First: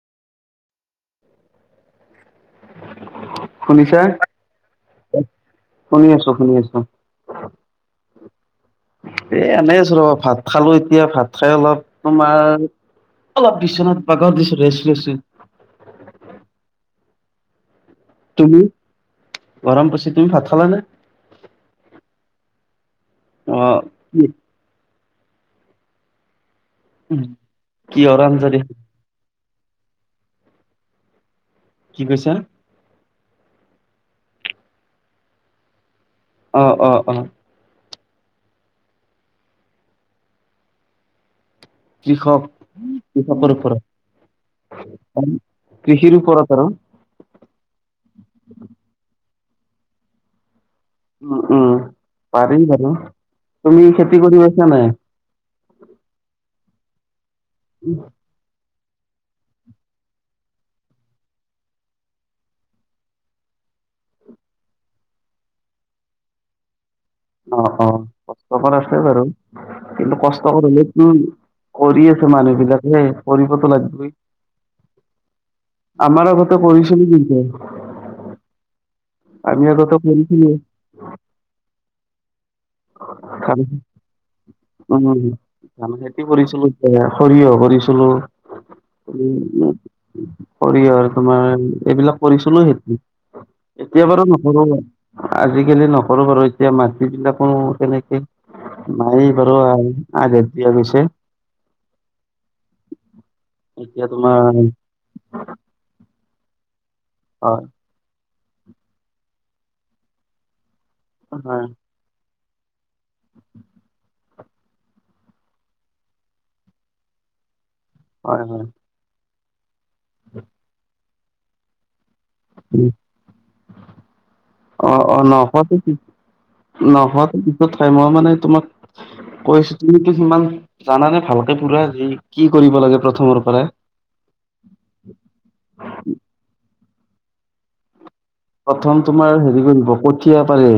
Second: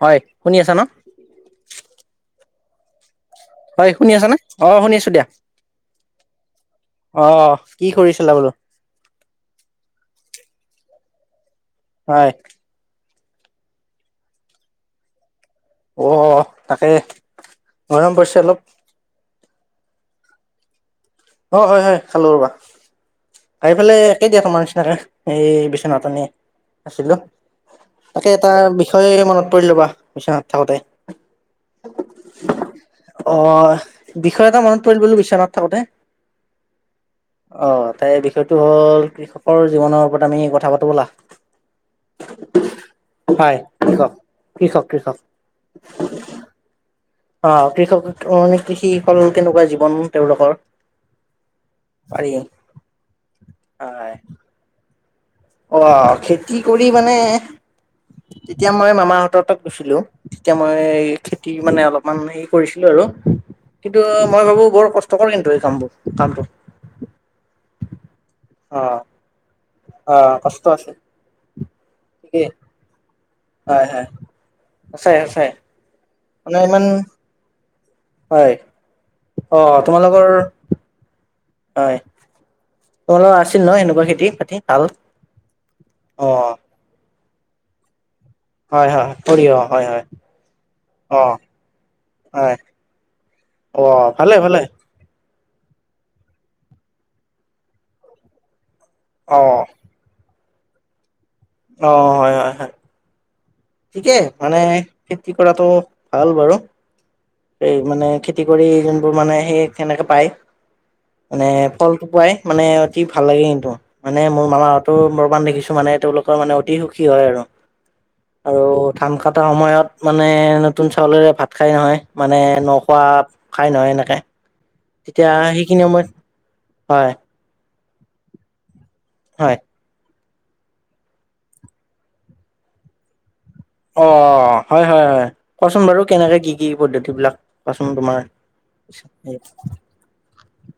হয় শুনি আছা ন? হয় শুনিছা? শুনি আছা নে? অ শুনি আছো। দিয়া, শুনি আছো শুনি আছো। অ কি কৰিছিলা বোলো? এ এনেই আছো ৰ ভাত খালো এতিয়া, ভাত খাই অলপ হয় তোমাৰ অলপ বিচনাত বাগৰ দিছো ৰেছ লৈছো। অ তাকে গৰম পৰিছে তুমি? অলপ। গৰম পৰিছে তুমি ভাত খালা নে? অ হয় হয় খালো ৰবা, অ' আহিফালে কি একেই দিয়া তোমাৰ নিচিনাকে। এই বিচনাট এনেই আছিলোঁ কিহৰ তাকে আঞ্জা এটা দি বিষয় মনত পৰি ৰবা বিচনাত থাকোতে। কি কৈছা? অ, বিষয় এটা মনত পৰিল বোলো বিচনাত থাকোতে। অ অ অ। অ তাই বিষয়টো হ'ল কৃষকৰ জীৱনৰ ওপৰত আমি কথা পাতো বলা। কৃষক কৃষকৰ হয় কৃষক কৃষক কৃষক ওপৰত। কৃষিৰ ওপৰত আৰু। অ কৃষক মানে কৃষি হল কেনেকুৱা জীৱন তেওঁলোকৰ। উম উম পাৰি পাৰিম বাৰু তুমি হয় খেতি কৰি পাইছা নাই। অ খেতি কৰি মানে উম। তেতিয়া মই মামাহঁতত গৈছিলো, তেতিয়া মই খেতি মানে অলপমান হেৰি কৰিছিলো আৰু। কিন্তু মই ভাবো বৰ কষ্টকৰ কিন্তু এই কামবোৰ কামটো। অ অ কষ্টকৰ আছে অ', বাৰু। কিন্তু অ', কষ্ট আছে। কৰিলেতো কৰি আছে ঠিকেই মানুহ বিলাকে। কৰিবটো হয়, হয়, লাগিবই। সঁচাই সঁচাই আমাৰ মানে ঘৰতে ইমান কৰিছিল কিন্তু। হয়, অ আমি আগতে তোমালোকৰ কৰিছিলো হয়। তোমালোকৰ ধান, আছিল ন এনেকুৱা খেতি বাতি ভাল? উম ধান খেতি অ', কৰিছিলো তেতিয়া। সৰিয়হ কৰিছিলো। হয়, হয়, সৰিয়হ হয়, হয়, কৰি আৰু অ', তোমাৰ এইবিলাক কৰিছো হয়, ন সেইটো এতিয়া অ', বাৰু ভালে ভালে নকৰোঁ মই। আজিকালি নকৰো বাৰু এতিয়া মাটিবিলাকো কেনেকে নাই অ', বাৰু আগ দিয় পিছে। অ হয় হয় হয়। এতিয়া ঠিকে তোমাৰ মানে খেতি কৰাটো ভাল বাৰু, হয় এই মানে খে খেতি কৰি যোনবোৰ মানে সেই সেনেকৈ পায় মানে হয় ফলটোপুৱাই মানে। দেখি ভাল লাগে কিন্তু মানে মোৰ মামা হতৰ পৰমান দেখিছো মানে তেওঁলোকৰ মানে অতি সুখী হয় আৰু। হয় আৰু হয় ধান কটা সময়ত মানে নতুন চাউলেৰে ভাত খাই নহয়। মানে নখোৱা খাই নহয় এনেকে। অঁ অঁ তেতিয়া নশ সেইখিনি সময়ত হয় নশ [unintelligible] ঠাই মই মানে তোমাক হয় কৈছো তুমি সিমান জানানে ভালকে পুৰা যি কি কৰিব লাগে প্ৰথমৰ। পৰাই অ হয় হয় হয় কোৱাচোন বাৰু কেনেকে কি কি পদ্ধতি বিলাক কোৱাচোন তোমাৰ প্ৰথম তোমাৰ হেৰি কৰিব কঠীয়া পাৰে।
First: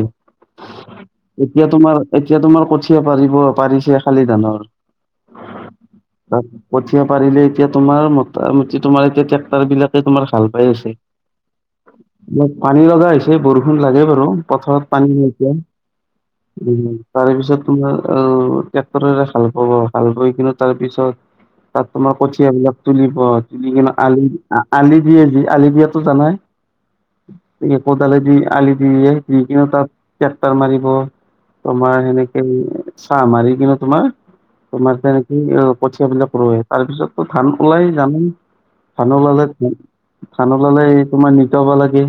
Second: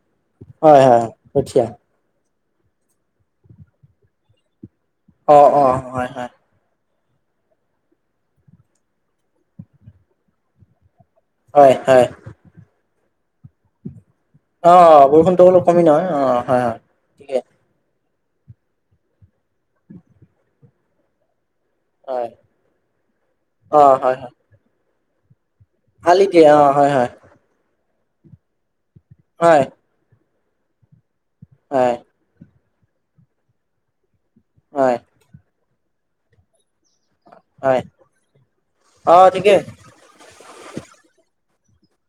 হয় হয় এতিয়া কঠিয়া। তোমাৰ এতিয়া তোমাৰ কঠিয়া পাৰিব পাৰিছে শালি ধানৰ। অ অ হয় হয়। এতিয়া পাৰিলে এতিয়া তোমাৰ মোটামুটি তোমাৰ এতিয়া ট্ৰেক্টৰ বিলাকে তোমাৰ হাল বাই আছে হয় হয়। অপ পানী লগা হৈছে বৰষুণ লাগে ব অ পথাৰত পানী বৰষুণটো নিয়া অলপ কমি নহয় অ হয় উ হয় তাৰে ঠিকে পিছত তোমাৰ ট্ৰেক্টৰেৰে হাল পাব হাল বাই কিনে তাৰ পিছত তাত তোমাৰ হয় কঠিয় বিলাক তুলিব তুলি অ কিনে হয় আলি হয় আলি দিয়ে যি আলি দিয়াতটো আলি জানাই। দিয়ে অ হয় হয় কদালে দি আলি দিয়ে দি হয় কিনে তাত তেক্টাৰ মাৰিব। হয় তোমাৰ সেনেকে চাহ মাৰি কিনো তোমাৰ হয় তোমাৰ তেনেকি পঠিয়াবিলাক [unintelligible] তাৰপিছততো ধান হয় ওলাই জানো ধান অ ওলালে ঠিকেই ধ ধান ওলালে তোমাৰ নিকাব লাগে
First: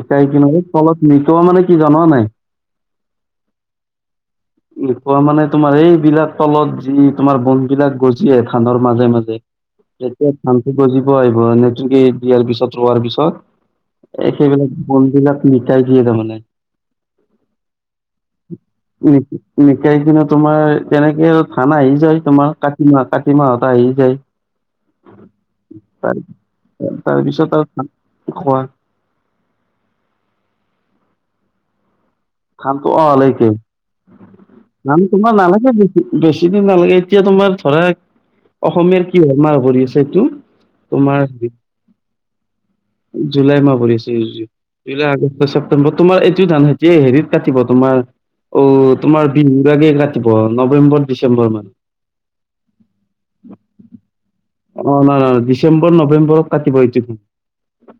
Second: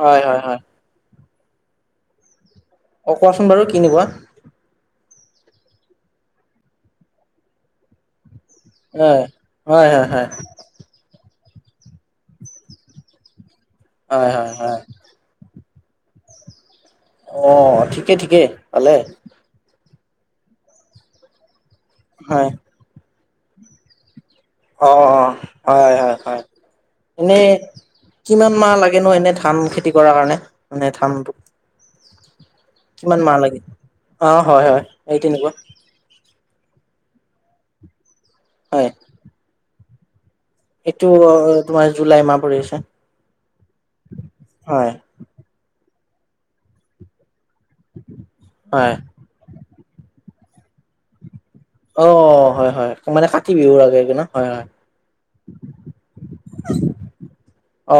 হয় হয় কিনে হয় তলত নিক মানে কি জনোৱা নাই অঁ কোৱাচোন বাৰু কি নিবা? কোৱা মানে তোমাৰ এইবলাক তলত যি তোমাৰ বন বিলাক গজি আহে। ধানৰ মাজে হয় মাজে হয় হয় হয় যেতিয়া ধানটো গজিব আহ নেটুক দিয়াৰ পিছত ৰোৱাৰ হয় পিছত হয় সেইবিলাক হয় বন বিলাক চাইছ ত মানে। অ ঠিকে ঠিকে পালে। দিনত তোমাৰ তেনেকে ধান আহি যায় হয় তোমাৰ কাতি মাহ কাতি মাহটা আহি যায়। অ অ হয় হয় তাৰ হয় এনেই তাৰপিছত আৰু থান কিমান খোৱা মাহ লাগে? কনো এনে ধান খেতি কৰাৰ কাৰণে মানে ধানটো। ধানটো অ কিমান মাহ [unintelligible] লাগে অ হয় হয় ধান এই তোমাৰ তেনেকুৱা নালাগে বেছি বেছি। দিন নালাগে এতিয়া তোমাৰ ধৰা, হয় অসমীয়াৰ কি ধণাৰ ভৰি আছে এইটো? এইটো তোমাৰ জুলাই মাহ পৰি আছে। জুুলাই মাহ পৰিছে [inaudible] হয় জুলাই অগষ্ট চপ্টেম্বৰ। তোমাৰ এইটো ধানতি হেৰিত কাটিব তোমাৰ অ হয় তোমাৰ বিহু। [unintelligible] প নবেম্বৰ ডিচেম্বৰ মানে। অ হয় হয় মানে কাতি বিহুৰ আগে আগে নহ হয়। হয় অ নাই নাই নাই ডিচেম্বৰ নৱেম্বৰতৰত কাটিব এইটো। অ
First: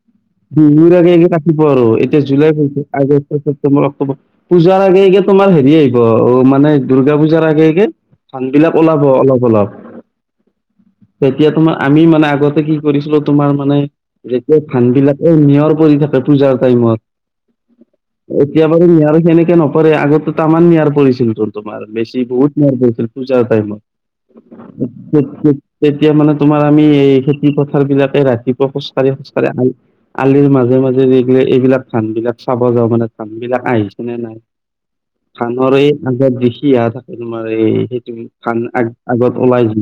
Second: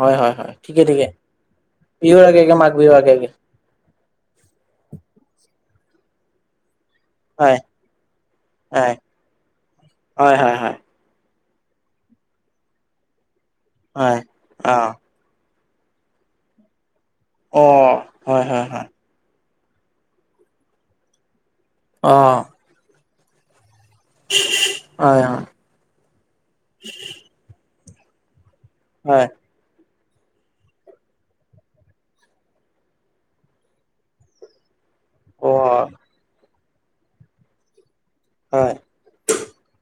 হয় হয় হয় ঠিকে বিহুৰ ঠিকে আগে আগে কাটিব আৰু এতিয়া বিহুৰ আগে জুলাই আগে মাঘ বিহুৰ আগে আগে আগষ্টৰ ছেপটেম্বৰ অক্টোবৰ। পূজাৰ আগে আগে তোমাৰ হেৰি আহিব অ মানে। দূৰ্গা পূজাৰ হয় আগে আগে ধান বিলাক হয় ওলাব অলপ অলপ। হয় হয় হয় তেতিয়া তোমাৰ আমি মানে আগতে কি কৰিছিলো তোমাৰ মানে হয় যেতিয়া অ ধান বিলাকে নিয়ৰ পৰি থাকে পজাৰ টাইমত অ হয় হয় এতিয়া হয় বাৰু নিয়ৰ সেনেকে ন নপৰে আগতে তামাম নিয়াৰ পৰিছিল টোন তোমাৰ অ ৰেছি বহুত নিয়াৰ পৰিছিল পূজাৰ টাইমত। [unintelligible] তেতিয়া মানে তোমাৰ আমি এই খেতি পথাৰ বিলাকে ৰাতিপুৱা খোজ কঢ়ি হয় খোজ কঢ়ি আহম আলিৰ মাজে মাজে এইগিলে এইবিলাক ধান বিলাক চাব যাওঁ মানে ধান বিলাক আহিছেনেে নাই। অ ধাানৰে আজত দেখি আহা থাকে তোমাৰ এইেই। ধান হয় আগ আগত ওলাই য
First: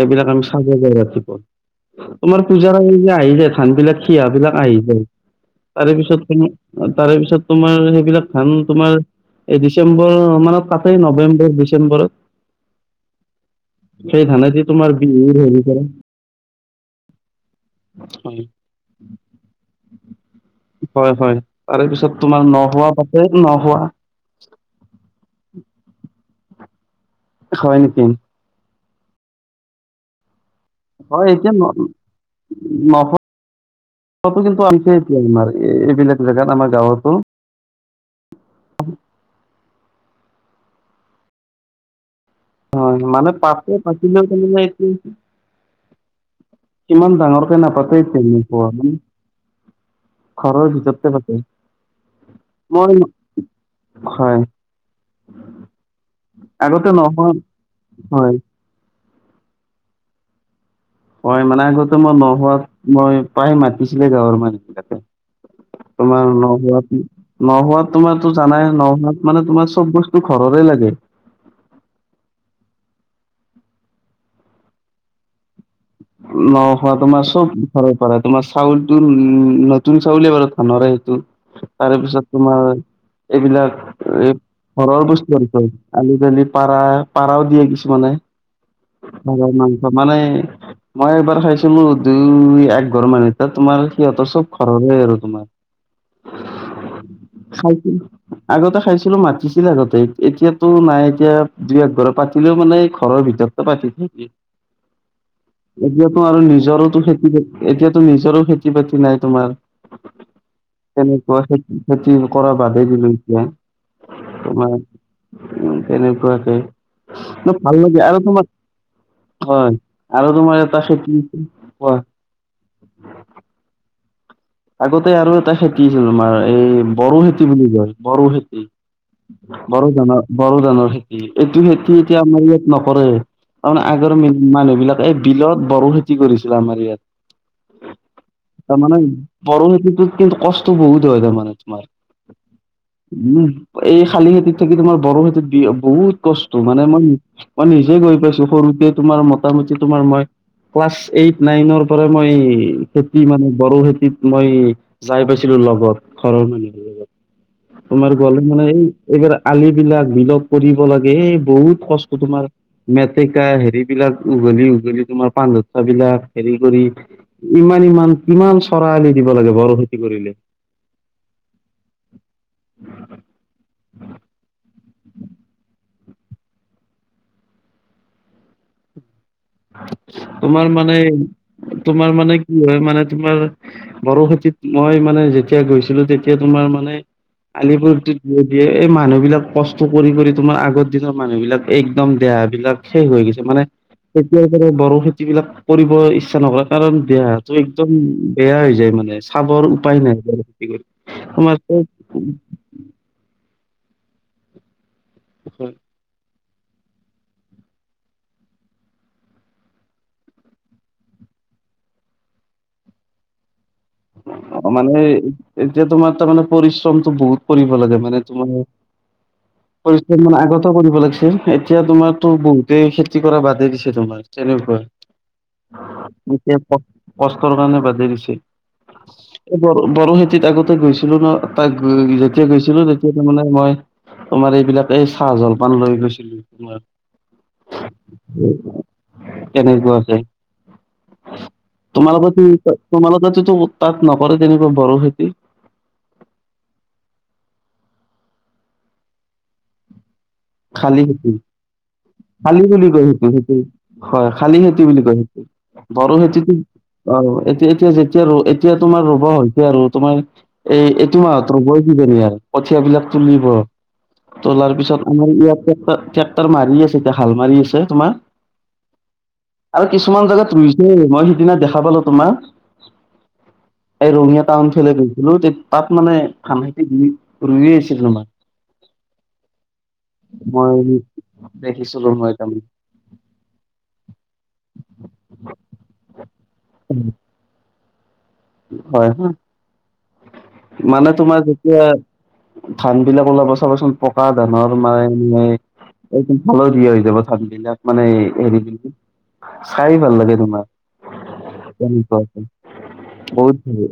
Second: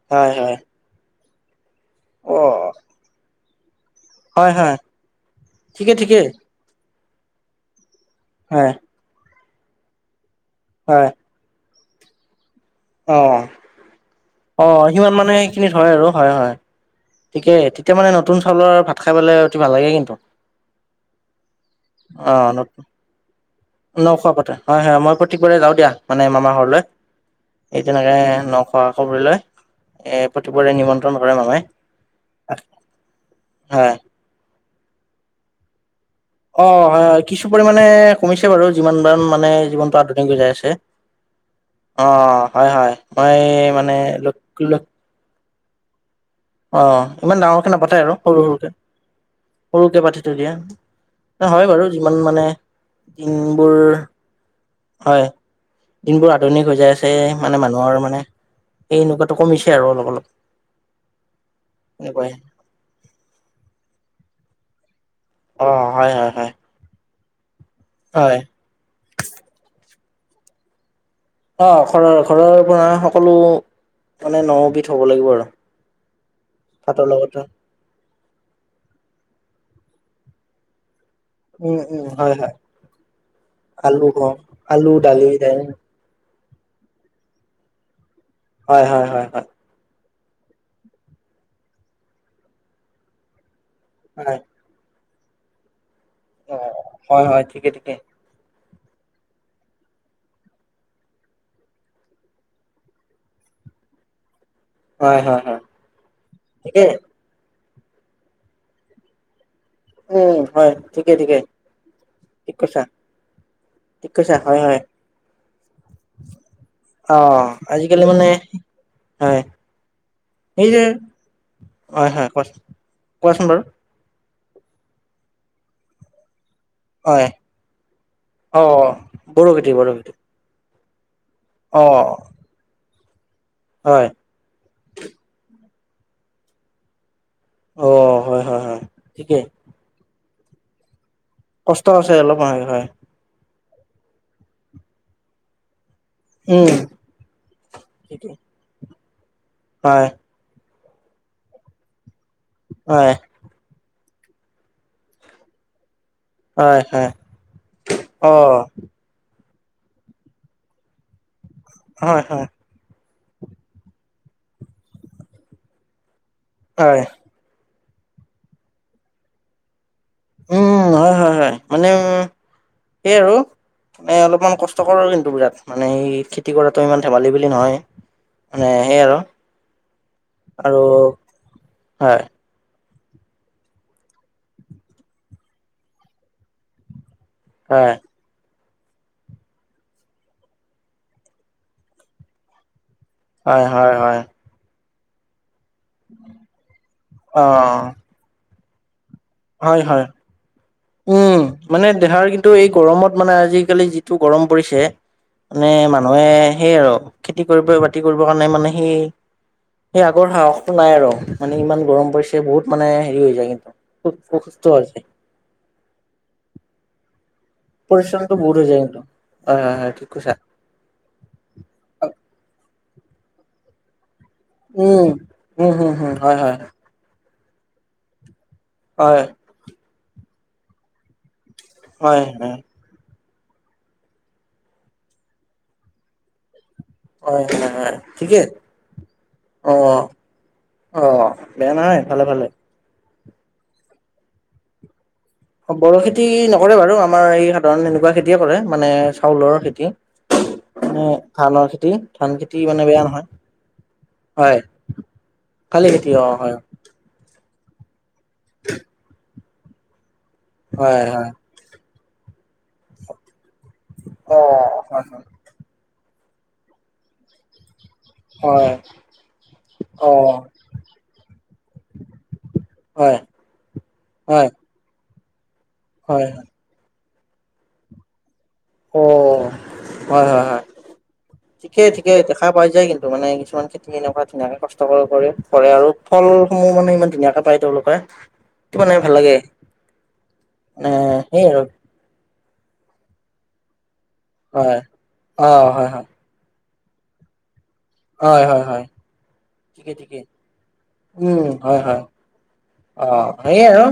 এইবিলাক হয় আমি হয় চাব পাৰ ৰাতিপুৱা। অ তোমাৰ পূজাৰা এই যে আহি যায় চান বিলাক। সিহঁত হয় বিলাক হয় আহিগল তাৰ ঠিকে ঠিকে পিছত সেই বিলাক ধান হয় তোমাৰ এই ডিচেম্বৰ মানে কাাটেই হয় নৱেম্বৰ ডিচেম্বৰত। অ। সেই থানে। অ সিমান মানে সেইখিনিত হয় আৰু হয় হয়। থিকে ঠিকে মানে নতুন হয় চাউলৰ ভাত খাইলে অতি ভাল লাগে কিন্তু। হয় হয় তাৰে পিছত অ তোমাৰ নতু নহোৱা পাতে নহোৱা নখোৱা পাতে হয় হয় মই প্ৰক- যা দিয়া মানে মামাৰলৈ হয় এই নেকি তেনেকৈ নখোৱা খ প্ৰতিবৰে নিমন্ত্ৰণ কৰে মানুহে। ম কিন্তু আনছেতি আমাৰ এইবিলাক জেগাত অ আমাৰ হয় গাঁৱতো হয় কিছু পৰিমামানে কমিছে বাৰু যিমান দাৰ মানে যিমান- দুনকৈ যাই আছে অ- হয় হয় মানে মই পাতে মানে পাতিলেও তাৰমানে এতিয়া অ ইমান ডাঙৰকে নাপাতে আৰু সৰু সৰুকে- সৰুকে পাতি থৈ ঘৰৰ ভিতৰতে পাতে দিয়া হয় বাৰু যিমান মানে। মই দিনবোৰ হয় [unintelligible] হয় দিনবোৰ আধুনিক হৈ আগতে যায় আছে নহোৱা মানে মানুহৰ মানে হয় এই এনেকুৱা কমিছে আৰু অলপ অলপ হয় মানে আগতে মই এনেকুৱাই নহোৱাত মই প্ৰায় মাতিছিলে গাঁৱৰ অ মানুহবিলাকে হয় তোমাৰ হয় হয় ন হ নহোৱাত তোমাৰো হয় জানাই নহোৱাত মানে তোমাৰ চব বস্তু ঘৰৰে লাগে। অ ঘৰৰ ঘৰৰ পৰা সকলো মানে নবিধ হ'ব লাগিব আৰু ন খোৱা ভাতৰ তোমাৰ লগতে চব ঘৰ পাৰে তোমাৰ চাউলটো উ চাউলে বাৰু ধানৰে সেটো উম তাৰে উম পিছত হয় হয় তোমাৰ এইবিলাক আলু গম এই আলু ঘৰৰ দালি বস্তু আৰু দাইল ক আলু দালি পাৰা পাৰাও দিয়ে কিছুমানে হয় হয় হয় হয়। পাৰৰ মাংস মানে মই এবাৰ খাইছো মোৰ দুই একঘৰ মান তাত- তোমাৰ সিহঁতৰ হয় চব ঘৰৰে আৰু তোমাৰ- অ হয় হয় ঠিকে খাইছিল ঠিকে- আগতে খাইছিলো মাতিছিল আগতে এতিয়াতো নাই এতিয়া দুই একঘ পাতিলেও মানে ঘৰৰ ভিতৰত - তপাতি - হয় হয় হয় এতিয়াতো আৰু ঠিকে নিজৰো খেতিবাতি এতিয়াতো নিজৰো খেতি বাতি নাই তোমাৰ উম হয় - ঠিকে ঠিকে তেনেকুৱাতি খেতি কৰা ঠিক কৈছা বাদেই দিলো এতিয়া। ঠিক কৈছে হয় হয়। উ তেনেকুৱাটে অ ভাল লাগে আজিকালি আৰু মানে তোমাৰ হয় আৰু তোমাৰ এই ত যে স কি হয় হয় কোৱাচোন কোৱাচোন বাৰু [unintelligible] আগতে আৰু এটা খেতিছিলো আমাৰ এই বড়ো হয় খেতি বুলি কয় বড়ো অ খেতি বড়ো ধানৰ বড়ো, ধানৰ- খেতি এইটো অ খেতি এতিয়া আমাৰ ইয়াত নকৰে কাৰ হয় আগৰ মানুহ বিলাক এই বিলত- বড়ো খেতি কৰিছিলে আমাৰ ইয়াত অ হয় হয় হয় তাৰমানে ঠিকেই বড়ো খেতিটো- কিন্তু কষ্ট বহুত হয় তাৰমানে তোমাৰ কষ্ট আছে অলপ হয় হয় উম- এই শালি খেতিত থাকি তোমাৰ বড়ো খেতিত বি বহুত কষ্ট উম মানে মই মই নিজে গৈ ঠিকেই পাইছো সৰুতে তোমাৰ মোটামুটি তোমাৰ হয় মই- ক্লাছ এইট নাইনৰ পৰা মই হয় খেতি মানে বড়ো খেতি - মই যায় পাইছিলো লগত ঘৰৰ মানে হয় হয় তোমাৰ অ গলে মানে এই এইবাৰ আলিবিলাক বিলগ কৰিব লাগে এই বহুত কষ্ট হয় তোমাৰ হয় দিগদাৰ হেৰি বিলাক উঘলি উঘলি তোমাৰ পাণ লতা বিলাক হেৰি হয় ই ইমান কিমান চৰালি দিব লাগে বৰ সেই উম হয় হয় হয় মানে সেই আৰু মানে অলপমান কষ্ট কষ্টকৰ কিন্তু বিৰাট মানে এই খেতি কৰাটো ইমান ধেমালি বুলি নহয় মানে সেই আৰু তোমাৰ আৰু মানে তোমাৰ হয়, মানে কি হয় মানে তোমাৰ বড়ো খেতিত মই মানে যেতিয়া গৈছিলো তেতিয়া তোমাৰ মানে হয়, আলিপুৰ [unintelligible] এই মানুহ বিলাক কষ্ট কৰি কৰি তোমাৰ আগৰ দিনৰ মানুহ বিলাক একদম দেহ বিলাক শেষ হৈ গৈছে মানে হয়, হয়, হয়। এতিয়াৰ পৰা বড়ো খেতি বিলাক কৰিব ইচ্ছা নকৰে কাৰণ দেহটো অ', একদম বেয়া হৈ যায় মানে চাবৰ হয় উপায় হয় নাই বড়ো খেতি কৰি। উম তোমাৰ চব মানে দেহাৰ কিন্তু এই গৰমত মানে আজি আজিকালি যিটো গৰম পৰিছে মানে মানুহে সেই আৰু খেতি কৰিব বাতি কৰিবৰ কাৰণে মানে সেই সেই আগৰ সাহসটো নাই আৰু মানে ইমান গৰম পৰিছে বহুত মানে হেৰি হৈ যায় অসুস্থ হৈ মানে যায়, এতিয়া তোমাৰ তাৰমানানে পৰিশ্ৰমটো বহুত কৰিব লাগে মানে পৰিশ্ৰমটো বহুত তোমাৰ হৈ যায় কিন্তু হয়, হয়, হয়, ঠিক পৰিশ্ৰম মানে কৈছা। আগত কৰিব লাগিছিল এতিয়া তোমাৰো বহুতে খেতি কৰা বাদে দিছে তোমাৰ তেনেকুৱা উম, উম, হুম, হুম, হয়, হয়, লোকে কষ্টৰ কাৰণে বাদেই দিছে হয় এই বৰ বড়ো নীতি আগতে গৈছিলো ন তাক হয়, যেতিয়া হয়। গৈছিলো তোৰ মানে মই তোমাৰ এইবিলাক এই চাহ জলপান লৈ গৈছিলো তোমাৰ অহ হয় হয় ঠিকে অহ তেনেকুৱাকে অহ বেয়া নহয় ভালে ভালে তো তাত নকৰে তেনেকুৱা বড়ো খেতি বড়ো খেতি নকৰে বাৰু আমাৰ এই সাধাৰণ এনেকুৱা খেতিয়ে কৰে মানে চাউলৰ খেতি [unintelligible] শালি খেতি ধানৰ খেতি ধান খেতি শালি মানে বুলি বেয়া কয় নহয় সেইটো সেইটো হয় শালি খেতি বুলি কয় সেইটো খালি খেতি বড়ো অ', খেতিতো হয়। অৱ এতিয়া যেতিয়া ৰ এতিয়া তোমাৰ ৰুৱ হৈছে আৰু তোমাৰ এই হয়, এইটো হয়, মাহত ৰুবই কি কৰিম আৰ কঠিয়া বিলাক তুলিব তোলাৰ পিছত অহ আমাৰ ইয়াত ট্ৰেট ট্ৰেক্টাৰ মাৰি আছে এতিয়া হাল মাৰি আছে। তোমাৰ হয় আৰু হয়, কিছুমান অ', জোগাত ৰুইছে মই সিদিনা দেখা পালো তোমাৰ হয়, এই ৰঙিয়া হয়, হয়, অ', টাউন ফালে দি বোৰো তে তাত মানে হয়, ধান খেতিই ৰুইয়ে আছিল তোমাৰ অহ হয় হয় হয় মই ঠিকেই দেখিছিলো ঠিকে মই দেখা তাৰমানে পাই যায় কিন্তু মানে কিছুমান খেতি এনেকুৱা ধুনীয়াকে কষ্ট কৰে কৰেৰে আৰু ফলসমূহ মানে ইমান ধুনীয়াকে পায় তেওঁলোকে সেইটো মানে হয় ভাল হা, লাগে মানে তোমাৰ সেই আৰু যেতিয়া ধান বিলাক ওলাব চাবচোন পকা ধানৰ হয় মাজে অ হয় হয় মাজে সৰু কি হৈ যাব ধান বিলাক মানে হয় হয় এৰি হয় দিছে ঠিকে চাই ঠিকে ভাল লাগে তোমাক তেনেকুৱা কে অহ সেইয়াই আৰু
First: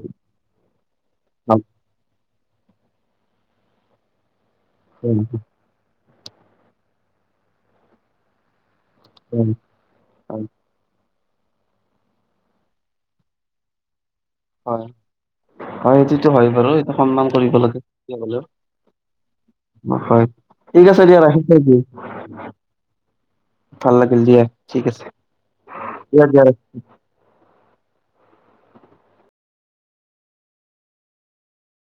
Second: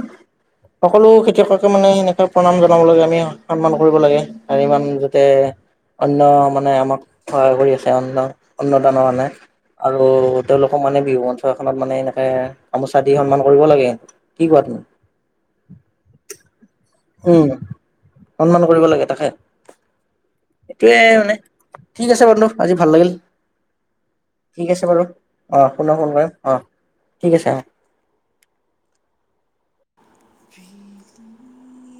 সকলো ভাল খেতিয়ককে মানে এনেকে প্ৰণাম জনাব লাগে আমি সন্মান কৰিব লাগে আৰু ইমান যাতে অন্ন মানে আমাক সহায় কৰি আছে অন্ন অন্ন দানৰ কাৰনে আৰু তেওঁলোকক মানে বিহু মঞ্চ এখনত মানে এনেকে গামোচা দি সন্মান কৰিব লাগে। কি কোৱা তুমি হয় হয় এইটোতো হয় বাৰু সন্মান উম, কৰিব লাগে হলেও সন্মান কৰিব লাগে তাকে হয় ঠিক এইটোয়ে আছে দিয়া মানে ৰাখিম থৈ দিওঁ। ঠিক আছে বন্ধু আজি ভাল লাগিল ভাল লাগিল দিয়া ঠিক আছে, অ' পুনৰ ফোন দিয়া কৰিম দিয়া অ' ৰাখিছোঁ। ঠিক আছে [unintelligible] [unintelligible]